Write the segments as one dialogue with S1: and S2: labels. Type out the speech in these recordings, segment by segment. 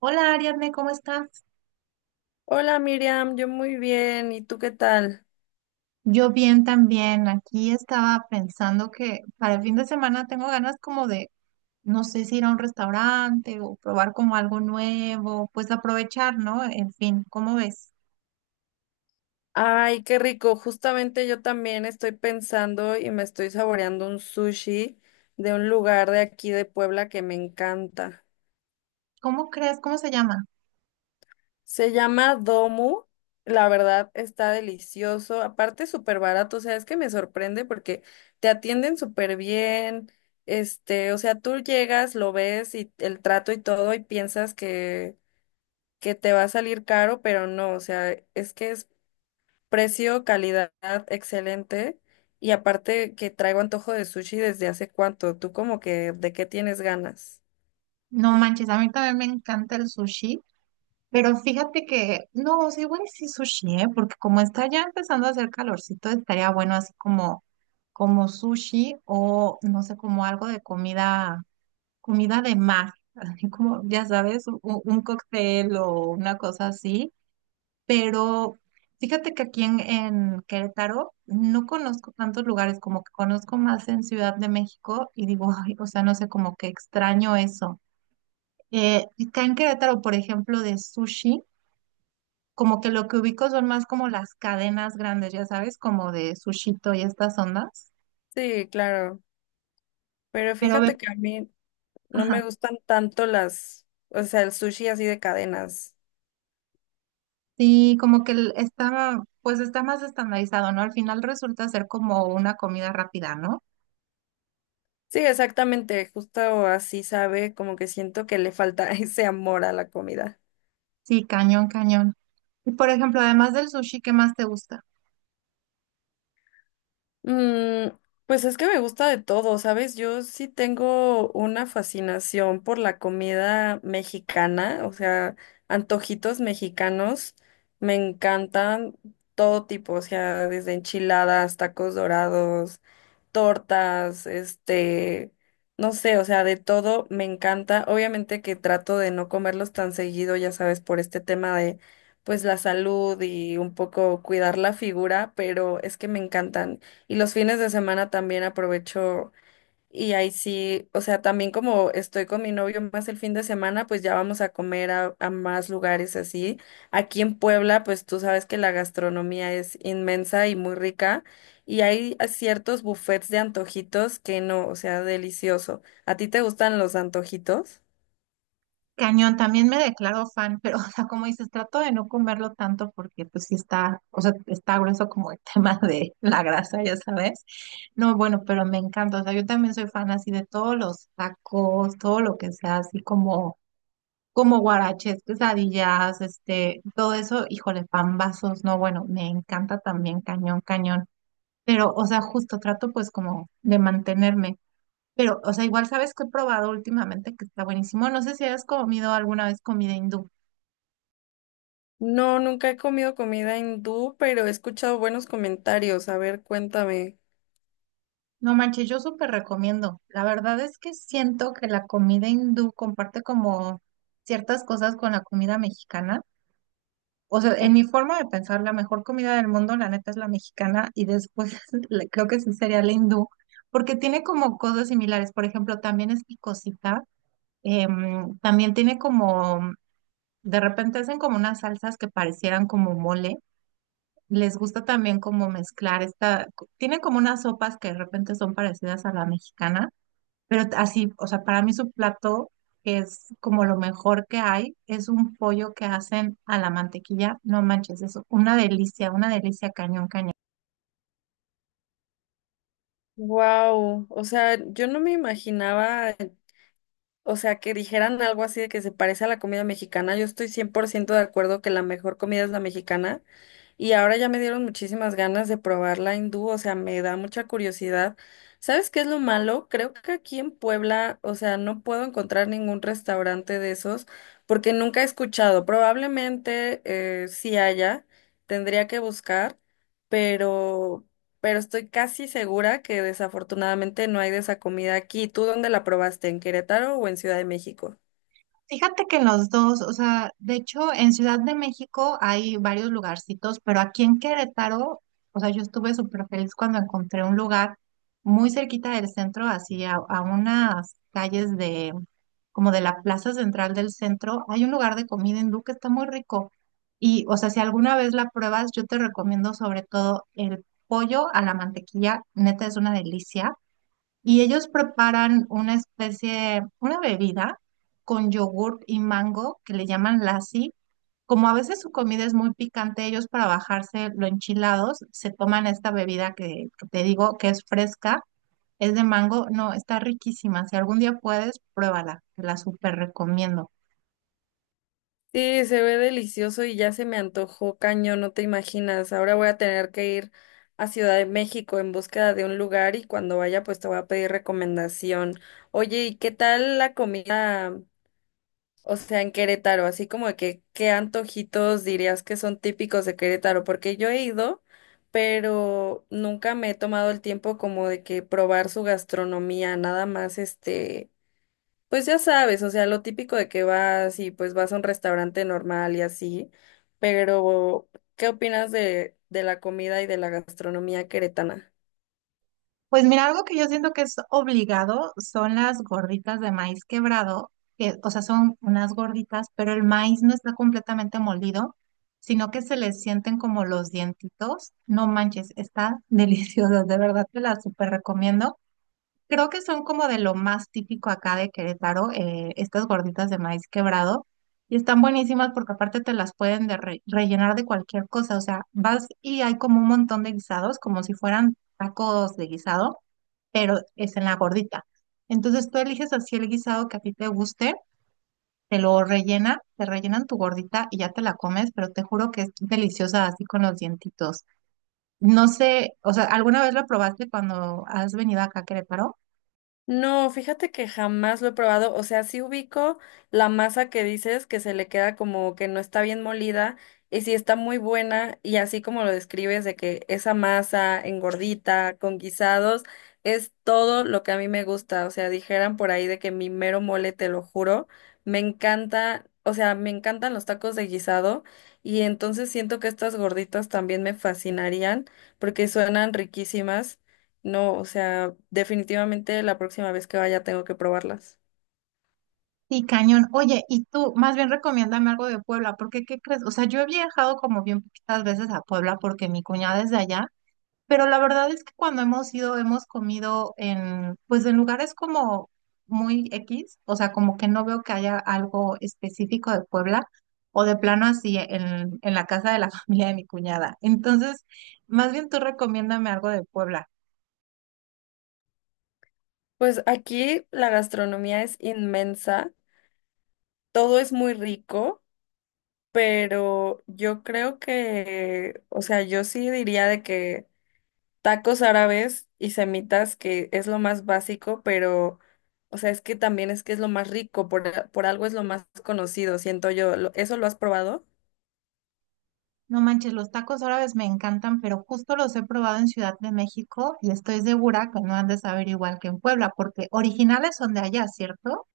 S1: Hola Ariadne, ¿cómo estás?
S2: Hola Miriam, yo muy bien, ¿y tú qué tal?
S1: Yo bien también. Aquí estaba pensando que para el fin de semana tengo ganas como de, no sé si ir a un restaurante o probar como algo nuevo, pues aprovechar, ¿no? En fin, ¿cómo ves?
S2: Ay, qué rico, justamente yo también estoy pensando y me estoy saboreando un sushi de un lugar de aquí de Puebla que me encanta.
S1: ¿Cómo crees? ¿Cómo se llama?
S2: Se llama Domu, la verdad está delicioso, aparte súper barato, o sea, es que me sorprende porque te atienden súper bien, o sea, tú llegas, lo ves y el trato y todo y piensas que te va a salir caro, pero no, o sea, es que es precio, calidad, excelente. Y aparte que traigo antojo de sushi desde hace cuánto. ¿Tú como que de qué tienes ganas?
S1: No manches, a mí también me encanta el sushi, pero fíjate que, no, sí, igual y sí sushi, ¿eh? Porque como está ya empezando a hacer calorcito, estaría bueno así como, como sushi o no sé, como algo de comida, comida de mar, así como, ya sabes, un cóctel o una cosa así, pero fíjate que aquí en Querétaro no conozco tantos lugares, como que conozco más en Ciudad de México y digo, ay, o sea, no sé, como que extraño eso. Acá en Querétaro, por ejemplo, de sushi, como que lo que ubico son más como las cadenas grandes, ya sabes, como de Sushito y estas ondas,
S2: Sí, claro. Pero
S1: pero ve,
S2: fíjate que a mí no me
S1: ajá.
S2: gustan tanto las, o sea, el sushi así de cadenas.
S1: Sí, como que está, pues está más estandarizado, ¿no? Al final resulta ser como una comida rápida, ¿no?
S2: Sí, exactamente. Justo así sabe, como que siento que le falta ese amor a la comida.
S1: Sí, cañón, cañón. Y por ejemplo, además del sushi, ¿qué más te gusta?
S2: Mm, pues es que me gusta de todo, ¿sabes? Yo sí tengo una fascinación por la comida mexicana, o sea, antojitos mexicanos me encantan todo tipo, o sea, desde enchiladas, tacos dorados, tortas, no sé, o sea, de todo me encanta. Obviamente que trato de no comerlos tan seguido, ya sabes, por este tema de pues la salud y un poco cuidar la figura, pero es que me encantan. Y los fines de semana también aprovecho y ahí sí, o sea, también como estoy con mi novio más el fin de semana, pues ya vamos a comer a más lugares así. Aquí en Puebla, pues tú sabes que la gastronomía es inmensa y muy rica y hay a ciertos buffets de antojitos que no, o sea, delicioso. ¿A ti te gustan los antojitos?
S1: Cañón, también me declaro fan, pero o sea, como dices, trato de no comerlo tanto porque, pues sí está, o sea, está grueso como el tema de la grasa, ya sabes. No, bueno, pero me encanta, o sea, yo también soy fan así de todos los tacos, todo lo que sea así como como guaraches, quesadillas, este, todo eso, híjole, pambazos, no, bueno, me encanta también cañón, cañón. Pero, o sea, justo trato pues como de mantenerme. Pero, o sea, igual sabes que he probado últimamente que está buenísimo. No sé si has comido alguna vez comida hindú.
S2: No, nunca he comido comida hindú, pero he escuchado buenos comentarios. A ver, cuéntame.
S1: No manches, yo súper recomiendo. La verdad es que siento que la comida hindú comparte como ciertas cosas con la comida mexicana. O sea, en mi forma de pensar, la mejor comida del mundo, la neta, es la mexicana y después creo que sí sería la hindú, porque tiene como cosas similares. Por ejemplo, también es picosita, también tiene como, de repente hacen como unas salsas que parecieran como mole. Les gusta también como mezclar esta, tiene como unas sopas que de repente son parecidas a la mexicana pero así, o sea, para mí su plato, que es como lo mejor que hay, es un pollo que hacen a la mantequilla. No manches, es una delicia cañón, cañón.
S2: Wow, o sea, yo no me imaginaba. O sea, que dijeran algo así de que se parece a la comida mexicana. Yo estoy 100% de acuerdo que la mejor comida es la mexicana y ahora ya me dieron muchísimas ganas de probar la hindú, o sea, me da mucha curiosidad. ¿Sabes qué es lo malo? Creo que aquí en Puebla, o sea, no puedo encontrar ningún restaurante de esos porque nunca he escuchado. Probablemente sí haya, tendría que buscar, pero, pero estoy casi segura que desafortunadamente no hay de esa comida aquí. ¿Tú dónde la probaste? ¿En Querétaro o en Ciudad de México?
S1: Fíjate que los dos, o sea, de hecho en Ciudad de México hay varios lugarcitos, pero aquí en Querétaro, o sea, yo estuve súper feliz cuando encontré un lugar muy cerquita del centro, así a unas calles de, como de la plaza central del centro, hay un lugar de comida hindú que está muy rico. Y, o sea, si alguna vez la pruebas, yo te recomiendo sobre todo el pollo a la mantequilla, neta es una delicia. Y ellos preparan una especie, una bebida con yogurt y mango que le llaman lassi. Como a veces su comida es muy picante, ellos para bajarse lo enchilados se toman esta bebida que te digo que es fresca, es de mango, no, está riquísima. Si algún día puedes, pruébala, te la súper recomiendo.
S2: Sí, se ve delicioso y ya se me antojó cañón, no te imaginas. Ahora voy a tener que ir a Ciudad de México en búsqueda de un lugar y cuando vaya pues te voy a pedir recomendación. Oye, ¿y qué tal la comida, o sea, en Querétaro? Así como de que, ¿qué antojitos dirías que son típicos de Querétaro? Porque yo he ido, pero nunca me he tomado el tiempo como de que probar su gastronomía, nada más pues ya sabes, o sea, lo típico de que vas y pues vas a un restaurante normal y así, pero ¿qué opinas de la comida y de la gastronomía queretana?
S1: Pues mira, algo que yo siento que es obligado son las gorditas de maíz quebrado, que, o sea, son unas gorditas, pero el maíz no está completamente molido, sino que se le sienten como los dientitos. No manches, está delicioso, de verdad te las súper recomiendo. Creo que son como de lo más típico acá de Querétaro, estas gorditas de maíz quebrado. Y están buenísimas porque aparte te las pueden de rellenar de cualquier cosa. O sea, vas y hay como un montón de guisados, como si fueran tacos de guisado pero es en la gordita. Entonces tú eliges así el guisado que a ti te guste, te lo rellena, te rellenan tu gordita y ya te la comes, pero te juro que es deliciosa así con los dientitos. No sé, o sea, ¿alguna vez lo probaste cuando has venido acá a Querétaro?
S2: No, fíjate que jamás lo he probado, o sea, sí ubico la masa que dices que se le queda como que no está bien molida y sí está muy buena y así como lo describes de que esa masa engordita con guisados es todo lo que a mí me gusta, o sea, dijeran por ahí de que mi mero mole, te lo juro, me encanta, o sea, me encantan los tacos de guisado y entonces siento que estas gorditas también me fascinarían porque suenan riquísimas. No, o sea, definitivamente la próxima vez que vaya tengo que probarlas.
S1: Sí, cañón. Oye, y tú, más bien recomiéndame algo de Puebla, porque ¿qué crees? O sea, yo he viajado como bien poquitas veces a Puebla porque mi cuñada es de allá. Pero la verdad es que cuando hemos ido, hemos comido en, pues en lugares como muy X, o sea, como que no veo que haya algo específico de Puebla, o de plano así en la casa de la familia de mi cuñada. Entonces, más bien tú recomiéndame algo de Puebla.
S2: Pues aquí la gastronomía es inmensa, todo es muy rico, pero yo creo que, o sea, yo sí diría de que tacos árabes y semitas, que es lo más básico, pero, o sea, es que también es que es lo más rico, por algo es lo más conocido, siento yo. Lo- ¿Eso lo has probado?
S1: No manches, los tacos árabes me encantan, pero justo los he probado en Ciudad de México y estoy segura que no han de saber igual que en Puebla, porque originales son de allá, ¿cierto?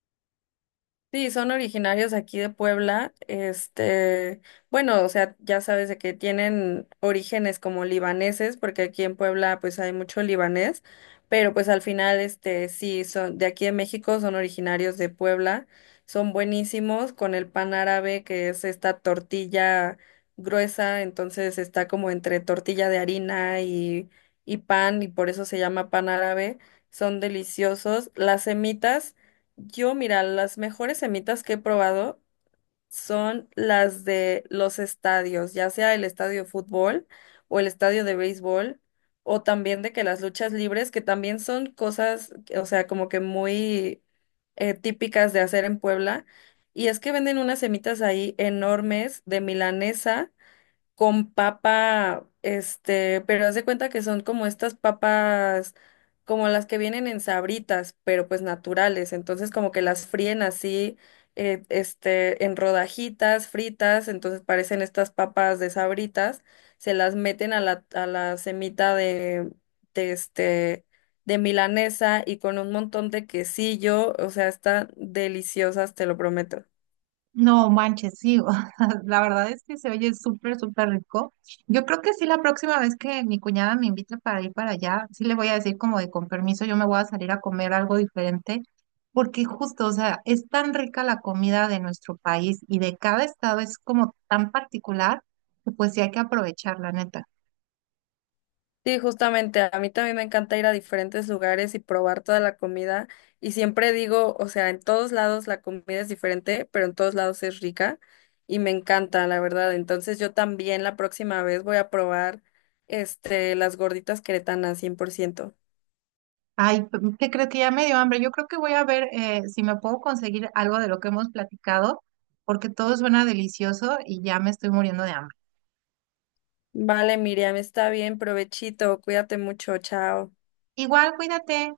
S2: Sí, son originarios aquí de Puebla. Bueno, o sea, ya sabes de que tienen orígenes como libaneses, porque aquí en Puebla pues hay mucho libanés, pero pues al final sí son de aquí de México, son originarios de Puebla. Son buenísimos con el pan árabe, que es esta tortilla gruesa, entonces está como entre tortilla de harina y pan y por eso se llama pan árabe. Son deliciosos. Las semitas yo, mira, las mejores semitas que he probado son las de los estadios, ya sea el estadio de fútbol o el estadio de béisbol, o también de que las luchas libres, que también son cosas, o sea, como que muy típicas de hacer en Puebla. Y es que venden unas semitas ahí enormes de milanesa con papa, pero haz de cuenta que son como estas papas, como las que vienen en sabritas, pero pues naturales. Entonces como que las fríen así, en rodajitas fritas, entonces parecen estas papas de sabritas, se las meten a la semita de de milanesa y con un montón de quesillo, o sea, están deliciosas, te lo prometo.
S1: No manches, sí, o sea, la verdad es que se oye súper, súper rico. Yo creo que sí, la próxima vez que mi cuñada me invite para ir para allá, sí le voy a decir como de con permiso, yo me voy a salir a comer algo diferente, porque justo, o sea, es tan rica la comida de nuestro país y de cada estado es como tan particular, que pues sí hay que aprovechar, la neta.
S2: Sí, justamente, a mí también me encanta ir a diferentes lugares y probar toda la comida. Y siempre digo, o sea, en todos lados la comida es diferente, pero en todos lados es rica y me encanta, la verdad. Entonces yo también la próxima vez voy a probar las gorditas queretanas, 100%.
S1: Ay, ¿qué crees que ya me dio hambre? Yo creo que voy a ver si me puedo conseguir algo de lo que hemos platicado, porque todo suena delicioso y ya me estoy muriendo de hambre.
S2: Vale, Miriam, está bien, provechito, cuídate mucho, chao.
S1: Igual, cuídate.